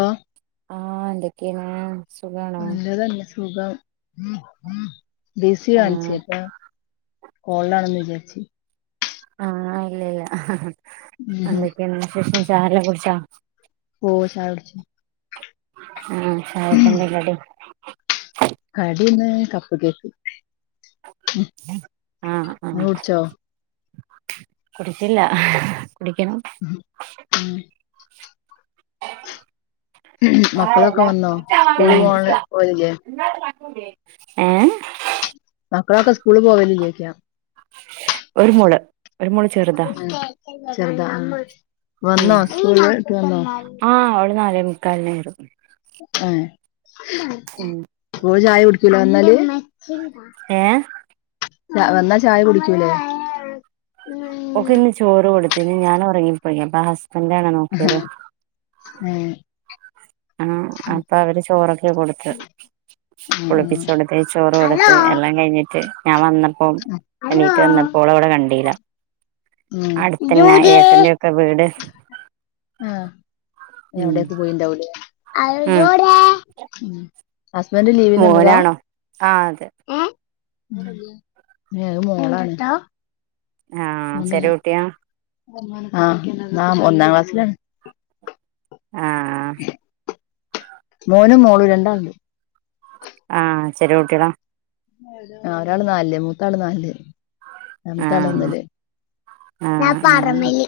ആഹ് ആഹ് എന്തൊക്കേണ് നല്ല തന്നെ സുഖം ബിസി ആഹ് കാണിച്ചേട്ടാ കോളിലാണെന്ന് വിചാരിച്ച് ആഹ് ഇല്ലല്ല ഉം അന്തൊക്കെണ് വിശേഷം ചായെല്ലാം കുടിച്ചോ ഓ ഹ് ചായകുടിച്ച് ആഹ് ചായക്കെന്താ കടി കടിന്ന് കപ്പ് കേക്ക് ഉം, ആഹ് നിങ്ങൾ ആഹ് കുടിച്ചോ കുടിച്ചില്ല കുടിക്കണം ഉം. ആഹ് മക്കളൊക്കെ എല്ലാം. വന്നോ സ്കൂള് ഏഹ് പോകാൻ പോലില്ലേ ഏഹ് മക്കളൊക്കെ സ്കൂളിൽ പോവല്ലേ ചോയ്ക്ക ഒരു മോള് ഒരു മോള് ചെറുതാ ചെറുതാ ആഹ് ഉം വന്നോ ഹസ്കൂൾ വിട്ട് വന്നോ ആഹ് ഓള് നല്ലേമൂ കയന്നേവരും ഏഹ് ഉം ഓള് ചായ കുടിക്കൂല വന്നാല് ഏഹ് ല്ല, വന്നാ ചായ കുടിച്ചുല്ലേ ഓക്ക് ഇന്ന് ചോറ് കൊടുത്തിനി ഞാൻ ഉറങ്ങിപ്പോയി അപ്പോ ഹസ്ബന്റണ് നോക്കിയത്. ഉം ആഹ് അപ്പൊ അവര് ചോറൊക്കെ കൊടുത്ത്. ആ കുളിപ്പിച്ച് കൊടുത്തെ ചോറും ഹലോ കൊടുത്ത് എല്ലാം കഴിഞ്ഞിട്ട് ഞാൻ വന്നപ്പോ ഹലോ എണീട്ട് വന്നപ്പോ ഓളെ അവിടെ കണ്ടില്ല. ഉം അടുത്തന്നെ ജൂഡി ഏട്ടൻന്റെക്കെ വീട് ആഹ് ഉം അവിടേക്ക് പോയിണ്ടാവുലേ ഉം ഉം ഹസ്ബന്റ് ലീവിന് വന്നതാ. മോനാണോ ആ അതെ ഏഹ് അത് മോളാണ്. ആ ചെറിയ കുട്ടിയാ ആഹ് ഉം ഒന്നാം ക്ലാസ്സിലാണ്. ആഹ് മോനും മോളും രണ്ടാളുണ്ട്. ആഹ് ചെറിയ കൂട്ടികളാ. കുട്ട്യാളാ ആഹ് ഒരാള് നലില് മൂത്താള് നാലില് ആ നടുത്താള് ഒന്നില്. ആ ഞാൻ ആ പാറമല്.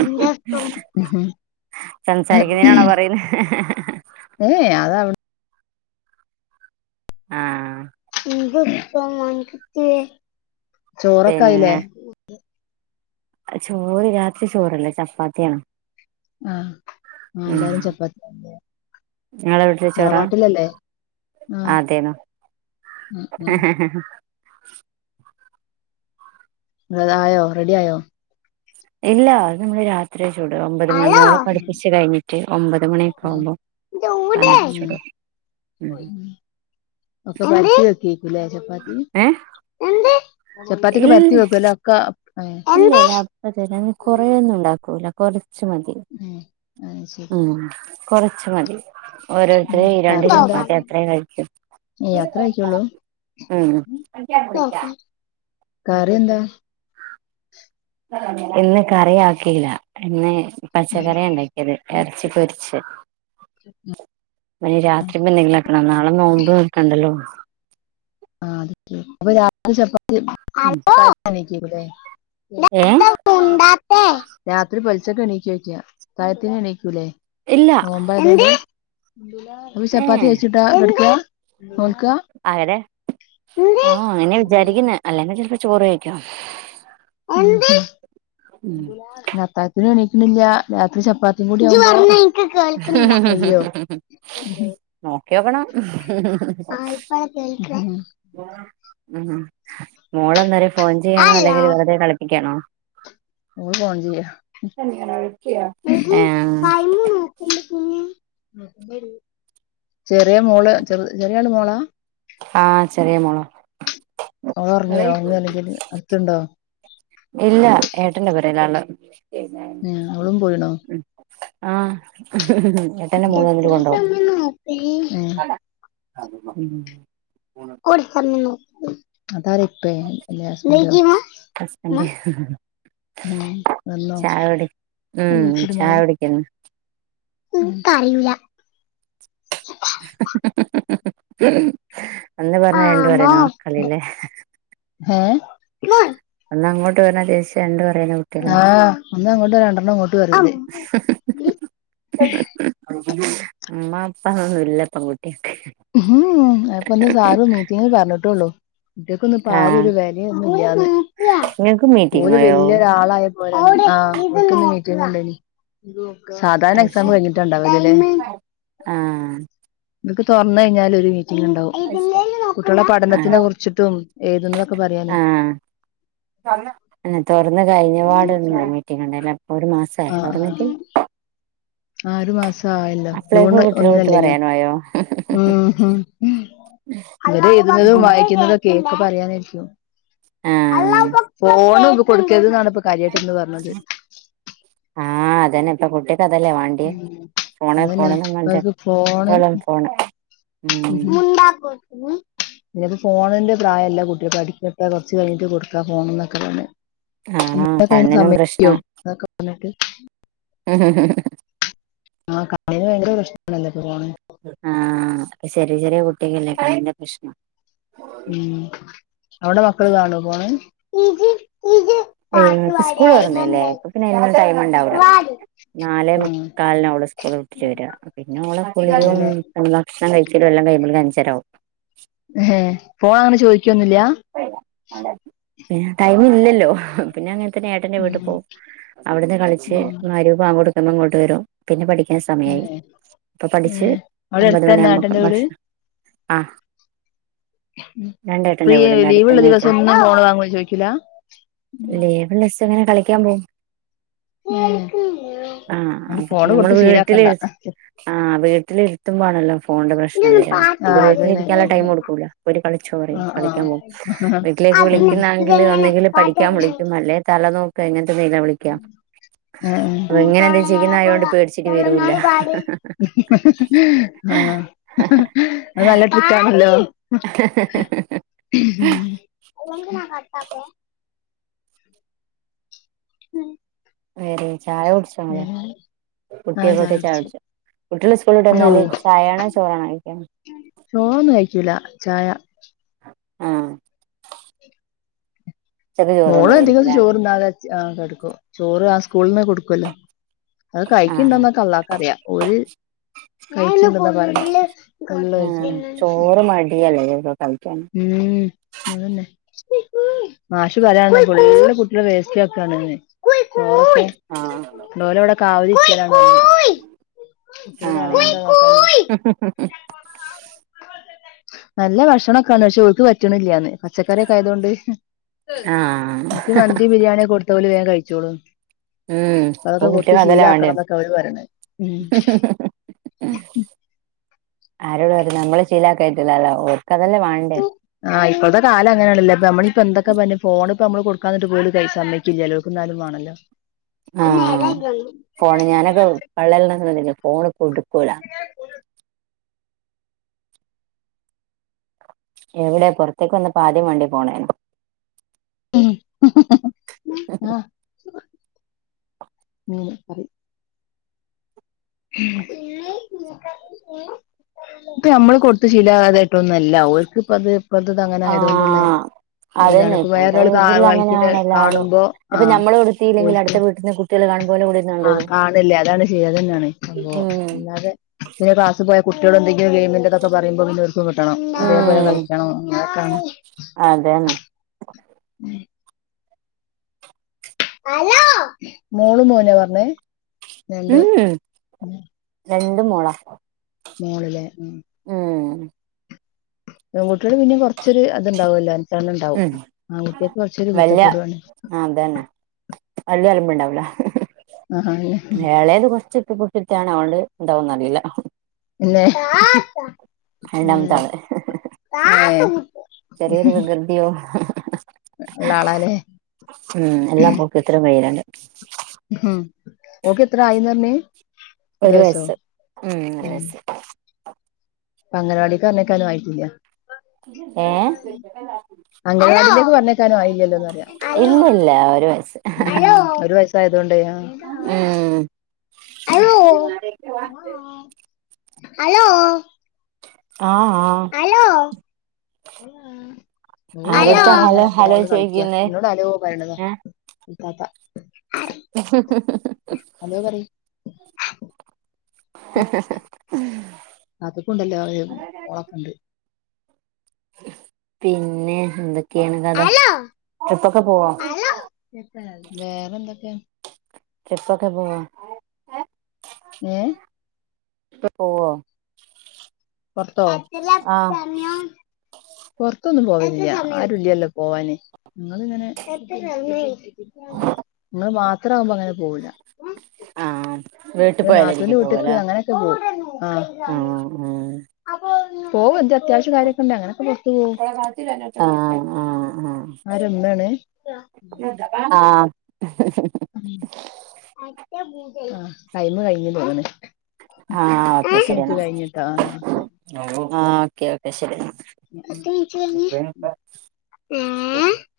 ഇന്റെ സ്കൂ സംസാരിക്കുന്നതിനാണോ പറയുന്നത്. ഏഹ് അതവിടെ ആഹ് ചോറൊക്കെ ആയില്ലേ. പിന്നെ ചോറ് രാത്രി ചോറല്ല, ചപ്പാത്തിയാണ്. ആഹ് ആ ഉം എല്ലാരും ചപ്പാത്തിണ്ല്ലെ നിങ്ങളെ വീട്ടില് ചോറാ തറവാട്ടിലല്ലേ ആഹ് അതേനു ഉം ഉം എന്നിട്ട് ആയോ റെഡി ആയോ ഇല്ല അത് നമ്മള് രാ രിത്രിയേ ചുടുള്ളു ഒമ്പത് മണി ആയോ മോളെ ആഹ് പഠിപ്പിച്ച് കഴിഞ്ഞിട്ട് ഒമ്പത് മണിയൊക്കെ ആകുമ്പോൾ ഉം അന്നിട്ട് ചുടും ഉം. അപ്പോ പരത്തി വെക്കെക്കുല്ലേ ചപ്പാത്തി. ഏഹ് എന്ത് ഇല്ല്യേ ഏഹ് ഇല്ലല്ല അപ്പോ തന്നെ ഞങ്ങ കൊറെന്നും ഉണ്ടാക്കൂല കൊറ ച്ച് മതി ഏഹ് അത് ശരി ഉം കുറച്ച് മതി. ഉം ഓരോരുത്തര് ഈരണ്ട് കറി എന്താ ചപ്പാത്തി അത്രയും കഴിക്കു. ഏഹ് അത്ര ആയിക്കുള്ളൂ ഹ്മ്മ് കറി എന്താ? ഇന്ന് കറി ആക്കില്ല ഇന്ന് പച്ചക്കറിയാ ഇണ്ടാക്കിയത് എർച്ചി പൊരിച്ച്, അത് രാത്രി' [unintelligible] നാളെ നോമ്പ് നോൽക്കണ്ടല്ലോ ആഹ് അപ്പം പിന്നെ രാത്രി ചപ്പാത്തി ഹലോ [unintelligible] ഏഹ് എത്താ മുണ്ടാത്തേ, രാത്രി പെൽച്ചക്ക് എണീക്കോ ചോയ്ക്ക അത്താഴത്തിന് എണീക്കൂലേ ഇല്ല. എന്ത്, അപ്പം ഏ ചപ്പാത്തി കൈച്ചിട്ടാ എന്ത് എട്ക്കാ നോൽക്കാ അങ്ങനെ ആഹ് അങ്ങനെ വിജാരിക്കുന്നെ അല്ലാനാ ചെൽപ്പം ചോറ് കഴിക്കും എന്ത്, [unintelligible] ഉം ഇന്ന് എണീക്ക്ണില്ല രാത്രി ചപ്പാത്തിം കൂടി ആവുമ്പൊ, ഇജ് പറഞ്ഞെ ഇൻ [inaudible] നോക്കിയോക്കണം [inaudible] ആ ഇപ്പഴാ കേൾക്കണേ ഹ്മ്മ്, മോള് അന്നേര ഫോൺ ചെയ്യാണോ അല്ലോ അല്ലെങ്കില് വെറുതെ കളിപ്പിക്കാണോ മോള് ഫോണ് ചെയ്യാ ഏ [unintelligible] ടൈമ് നോ വിളിക്കുന്നെ [unintelligible] ചെറിയ മോള് ചെർ ചെറിയാള് മോളാ- ആഹ് ചെറിയ മോളാ ഓളൊർങ്ങിയോ ഇല്ലേ അല്ലെങ്കില് അട്ത്ത്ണ്ടോ ഇല്ല ഏട്ടന്റെ കൂടെ ഒരാള് ഏഹ്, അവളും പോയിണോ ആഹ്. [inaudible] എത്രയാ വന്നിട്ട് കൊണ്ടോവും സമയം [unintelligible] ആഹ് [unintelligible] ഹ്മ്മ് കൂടി സമയം നോക്കണം അതാര് ട്രൈൻ [unintelligible] ഇതോക്കി ഇമ്മാ ഇമ്മാ ഹസ്ബന്റ് ഹ്മ്മ് വന്നോ ചായ കുടി ആ ഉം ലൈറ്റ്ട് ചായ മോളേ കുടിക്കുന്നു ഇൻക്കറിയൂലാ [inaudible] ഒന്ന് ആ പർഞ്ഞാ രണ്ട് പറയ്ണ മക്കള്ലെ ഏഹ്, ഇമ്മാ ഒന്ന് അങ്ങോട്ട് പർഞ്ഞാ തിരിച്ച് രണ്ട് പറയ്ണ മ ആഹ് ഒന്ന് അങ്ങോട്ട് പറഞ്ഞാ രണ്ടണ്ണം ഇങ്ങോട്ട് പറയും ഇത് ഇമ്മ ഇപ്പ അതൊന്നും ഇല്ലപ്പം കുട്ട്യോൾക്ക് അത് ഇപ്പന്ന് സാറ് മീറ്റിംങ്ങിൽ പർഞ്ഞ്ട്ടൊള്ളു കുട്ട്യേക്കൊന്നും ഇപ്പാരിം ആഹ് ഒര് വെലിം ഒന്നും ഇല്ലാന്ന് നിങ്ങക്ക് ഓല് മീറ്റിങ്ങോയോ വല്യ ഒരാളായ ഒവ്ടെ ഇത് നോക്കാ ആഹ് ഓൽക്ക്ന്ന് മീറ്റിംങ്ങ് ഇണ്ടായിനി, എന്ത് നോക്കാ സാധാരണ അത് ശരി എക്സാംമ് കഴിഞ്ഞ്ട്ടാ ഇണ്ടാവല് ലെ, ടൈമ് ആഹ്. തൊർന്നയ്ഞ്ഞാല് ഒര് മീറ്റിങ്ങ് ഇണ്ടാവും ഇതിമലാ നോക്ക്ണെ, കുട്ടികളെ ആഹ് പഠനത്തിനെ കുറിച്ചിട്ടും എഴുതുന്നതൊക്കെ പറയാനേ [unintelligible] ഹ്മ്മ്, തൊർന്ന് കഴിഞ്ഞ പാടൊരു മീറ്റിങ്ങ് ഇണ്ടായിനിലെ ഒരു മാസം ആഹ് ആഹ്. ആഹ് ഒരു മാസായല്ലോ അപ്പളേക്കും ജൂണ് കുട്ടികളെ വിട്ട് ഒന്നിനല്ലേനോ പറയാനായോ ഹ്മ്മ്, ഹ്മ്മ് ഓല് എഴ്ത്ണതും വായിക്ക്ണതൊക്കെ ഒക്കെ പറയാനായിരിക്കും ആഹ് അള്ളാഹു ബക്ബർ കേൾക്ക്ണ്ട്, ഫോണൊന്നും കൊട്ക്കര്ത് ന്നാണ് ഇപ്പ കാര്യായിട്ട്ന്ന് പർഞ്ഞത്. ആഹ് അതന്നെ ഇപ്പൊ കുട്ട്. ക്ക് അതല്ലേ വാണ്ട്‌യേ ഉം ഫോണ് അതന്നെ ഫോണ്ന്ന് പർഞ്ഞാണ്ട് അവർക്ക് എപ്പളും ഫോണ്. ഉം ഹും ഇഞ്ത് ഫോണിന്റെ പ്രായല്ല കുട്ട്യോക് പഠിക്കട്ടെ കൊറച്ച് കഴിഞ്ഞിട്ട് കൊടുക്കാ ഫോണ്ന്നൊക്കെ പറഞ്ഞ്. ആഹ് [unintelligible] കണ്ണിനും സമയ്ക്ക്യോ പ്രശ്നം ഇതൊക്കെ പർഞ്ഞിട്ട്. [unintelligible] ആഹ് കണ്ണന് ഭയങ്കര പ്രശ്നാണല്ലൊ ഫോണ്. ആഹ് ഇപ്പൊ ചെറിയ ചെറിയ കുട്ട്യാകല്ലേ കണ്ണിന് പ്രശ്നം. ഉം അവിടെ മക്കള് കാണോ ഫോണ്. ഏയ് ഇപ്പ ആ സ്കൂൾ തൊർന്നില്ലേ അപ്പം പിന്നെ അയ്നെന്നും ടൈമ്ണ്ടാവൂല നാലേ മുക്കാലിനാ ഓള് സ്കൂൾ വി ച്ച് വരാ പിന്നെ ഓളെ കുളിയും അതന്നെല്ലേ എന്താ ഭക്ഷണം കഴിച്ചലും എല്ലാം കയ്യുമ്പോൾ ഒര് അഞ്ചരാവും. ഇഹോ ഫോൺ അങ്ങനെ ചോയ്ക്കൊന്നുല്ല. ട്ടൈമ് ഇല്ലല്ലോ. പിന്നെ അങ്ങൻത്തന്നെ ഏട്ടന്റെ വീട്ട് ഉം പോവും അവിട്ന്ന് കളിച്ച് ഉം മഅരിബാങ്കൊട്ക്കുമ്പോ ഇങ്ങോട്ട് വരും കൊോടുക്കുമ്പോൾ അങ്ങോട്ട് വരും. പിന്നെ പഠിക്കൻ ഏ സമയായി അപ്പൊ ഏ പഠിച്ച് അവിടെ ഒമ്പത് അടുത്തന്നെ ഏട്ടന്റെ മണിയാകുമ്പേക്കിന് വീട് ഭക്ഷണം. ആഹ് രണ്ടാ ഫ്രീ ലീവ് ഉള്ള ദിവസം ഒന്നും ഫോൺ വാങ്ങു എന്ന് ചോയ്ക്കില്ല. ലീവ് ഉള്ള ദിവസം ഇങ്ങനെ കളിക്കാൻ പോകും. ആഹ് എന്നിട്ട് അപ്പൊ ഫോണ് നമ്മള് കൊടുത്ത് വീട്ടില്. ശീലാക്കണ്ട ആഹ് വീട്ടിലിരുത്തും മാണല്ലോ. ഫോണിന്റെ പ്രശ്നം വരാ ആ ഇത് അതന്നെ വീട്ടിലിരിക്കാൻ ലെ ടൈം കൊടുക്കൂല്ല. പോയിട്ട് കളിച്ചോ ആ പറയും. ആ കളിക്കാൻ പോവും വീട്ടിലേക്ക് ഉം വിളിക്കുന്നെങ്കിൽ ഇതെങ്ങനെ ഒന്നെങ്കില് പാട്ട് പഠിക്കാൻ തുടങ്ങി വിളിക്കും അല്ലേ തല നോക്ക എങ്ങൻത്തെ തീനാ വിളിക്കാ. ആഹ് ആഹ് ചെയ്യുന്നായോണ്ട് പേടിച്ചിട്ട് ആഹ് വരൂല്ല അത് നല്ല ട്രിക്കാണല്ലോ. അല്ലങ്കി ഞാൻ കട്ടാക്കോ. ഉം. വേറെ ചായ കുടിച്ചേ ഇല്ല കുട്ടിയെക്കൊക്കെ ചായ കുടിച്ചേ കുട്ടികള് സ്കൂളിട്ട് വന്നാല് ഓ ചായയാണോ ചോറാണോ കഴിക്ക. ചോറൊന്നും കഴിക്കൂല ചായ. ആഹ് ഉച്ചക്ക് ചോറ് മോളധികം കൊണ്ടോവായിരിക്കുംല്ലേ ചോറ് തിനാതെ അച്ച് കെടുക്കും ചോറ് ആ സ്കൂളിൽന്ന് കൊടുക്കുല്ലോ. അത് ആഹ് കഴിക്കണ്ടന്നൊക്കെ അള്ളാക്ക റിയാം ഓര് കഴിച്ച്ണ്ട്ന്നാ പറയാ. ഫുള്ള് കഴിച്ചാ ഉം. ടിയല്ലെ ഒക്കെ കഴിക്കാന് ഉം അതന്നെ മാഷ് പറയാണ് ഫുള് കുട്ടികള് വേസ്റ്റ്ക്കാണ്ന്ന്. ആഹ് ഓലക്കെ ഓലവിടെ കാവലിരിക്കലാണ്. ഇത്ര കാലയിറ്റ്ള്ള വർത്താനം. ഉം നല്ല ഭക്ഷണൊക്കാണ്. പക്ഷേ ഒല്ക്ക് പറ്റണില്ലന്ന് പച്ചക്കറിയൊക്കെ ആയതുകൊണ്ട്. ആഹ് ഓൽക്ക് മന്തി ബിരിയാണി കൊടുത്ത ഓല് വേഗം കഴിച്ചോളും. ഉം അതൊക്കെ ഇപ്പം കൊടുത്ത് കുട്ടികള്ക്ക് അതല്ലേ ശീലാക്കണം വേണ്ടേത്. എന്നൊക്കെ അവര് പറയണ ഉം ആരോട് പറയണ് നമ്മളെ ശീലക്കയിട്ടില്ല ല്ലോ ഓർക്ക് അതെന്നെ വേണ്ടേ. ആഹ് ഇപ്പത്തെ കാല അങ്ങനെയാണല്ലേ ഇപ്പ നമ്മപ്പന്തെക്കെ പറഞ്ഞു ഫോണ്പ്പ നമ്മൾ കൊടുക്കാഞ്ഞിട്ട് പോലും കൈ സമ്മയി ചേലോൽക്ക് എന്നാലും വേണല്ലോ. പള്ളലെന്നെക്കെ ഫോണ് കൊടുക്കൂല. എവിടെയാ പുറത്തേക്ക് വന്നേപ്പ ആദ്യം വണ്ടി പോണേ. ഹും ന്നാ ആയി. ഇത് നമ്മള് കൊടുത്ത് ശീലമാകാതൊയിട്ട് ഒന്നുല്ല ഓൽക്ക്പ്പ അത്. പ്പത്ത് അങ്ങനെ ആയതുകൊണ്ടുള്ളേ. ആഹ് അതന്നെ ഇപ്പളത്തെ ഇതിൽ കളിക്കുന്ന അങ്ങനെയാണ് എല്ലാരും കാണുമ്പോ ഇപ്പൊ ആഹ് ഞമ്മള് കൊടുത്തില്ലെങ്കിൽ അടുത്ത ഓൽക്കും വീട്ടന്ന് കുട്ടി ട്ടികള് കാണുമ്പോലെ വരുടെ കൂടെ ആഹ് കാണില്ലേ അതാണ് ചെയ്യത് അതന്നെയാണ് സംഭവം ഉം അല്ലാതെ. പിന്നെ ക്ലാസ് പോയ കുട്ടികള് എന്തെക്കെയോല ഗെയ്മിന്റതൊക്കെ പറയുമ്പോൾ പിന്നെഓല്. കിട്ടണം അതേപോലെ ഉം കളിക്കണം അങ്ങനെക്കാണ്. അതന്നെ മോളും മോനും പറഞ്ഞേ. രണ്ട് ഉം രണ്ട് മോളാ. മോള്ലെ ഉം. പെൺകുട്ടികള് പിന്നെ കുറച്ചൊരു അതുണ്ടാവുല്ലെ അനുസരണ ഇണ്ടാവും ഉം ആൺ കുട്ടികൾക്കൊരു കുറച്ചൊരു വല്യ കുരത്തക്കേടാണ്. അതന്നെ വല്ല്യ അലമ്പ്ണ്ടാവില്ല ആഹ് അന്നെ എളേത് കുറച്ച് റ്റാണ് ആണ്ട് ഇണ്ടാവന്ന് അറിയില്ല പിന്നെ രണ്ടാമത്തെ ഉം ആള് ഏഹ് ചെറിയൊരു വിക്യതിയോ ളള ആളല്ലേ ഉം എല്ലാ പോക്രിത്തരവും കയ്യിലുണ്ട് ഉം ഓക്ക് എത്ര ആയിന്ന് പറഞ്ഞേ ഒരു വയസ്സ് ഉം ഒരു വയസ്സ് അപ്പ അംഗനവാടിക്ക് പറഞ്ഞേക്കാനും ആയിട്ടില്ല ഏഹ് അംഗനവാടിലേക്ക് പറഞ്ഞേക്കാനും ആയില്ലല്ലോന്ന് അറിയ ഇല്ല ഇല്ല ഒരു വയസ്സ് ആ ഒരു വയസ്സായതൊണ്ടേ ഉം ആഹ് ആഹ് ആഹ് അലോ ആരെടുത്താ ഹലോ അങ്ങനെ ഹലോ ഫോണില് കളിക്ക ചോദിക്കുന്നേ എന്നോട് അലോ പറെണതാ ഏ അതാ അതോ പറ അതൊക്കൊണ്ടല്ലേ ഒരു ഓളൊക്കെ ഉണ്ട് പിന്നെ എന്തൊക്കെയാണ് കഥ ഹലോ ട്രിപ്പൊക്കെ പോവാ കേട്ട വേറെ എന്തൊക്കെയാ ട്രിപ്പക്കെ പോവോ ഏഹ് പ്പ് പോവോ പൊറത്തോ ആഹ് പൊറത്തൊന്നും പോവലില്ല ആരുംല്ലല്ലോ പോവാന് ഞങ്ങളിങ്ങനെ ഞങ്ങ മാത്ര ആകുമ്പോ അങ്ങനെ പോവില്ല ഉം ആഹ് വീട്ടിൽ നാത്തൂന്റെ പോയാലായിരിക്കും വീട്ട്ക്ക് പോവല്ലേ അങ്ങനെയൊക്കെ പോവും ആഹ് ആഹ് പോവും എന്താ അത്യാവശ്യ കാര്യൊക്കെ ഇണ്ട് അങ്ങനെയൊക്കെ പുറത്ത് പോവും ആഹ് ആഹ് ആഹ് ആരാ ഇമ്മേണ് ആഹ് ഉം ടൈമ് കഴിഞ്ഞ് തോന്നുന്നു പ ത്ത് മിൻറ്റ് കഴിഞ്ഞിട്ടോ ന്നാ ഓക്കേ ഓ ഓക്കേ ഓക്കെ ശരി എന്നാ [inaudible]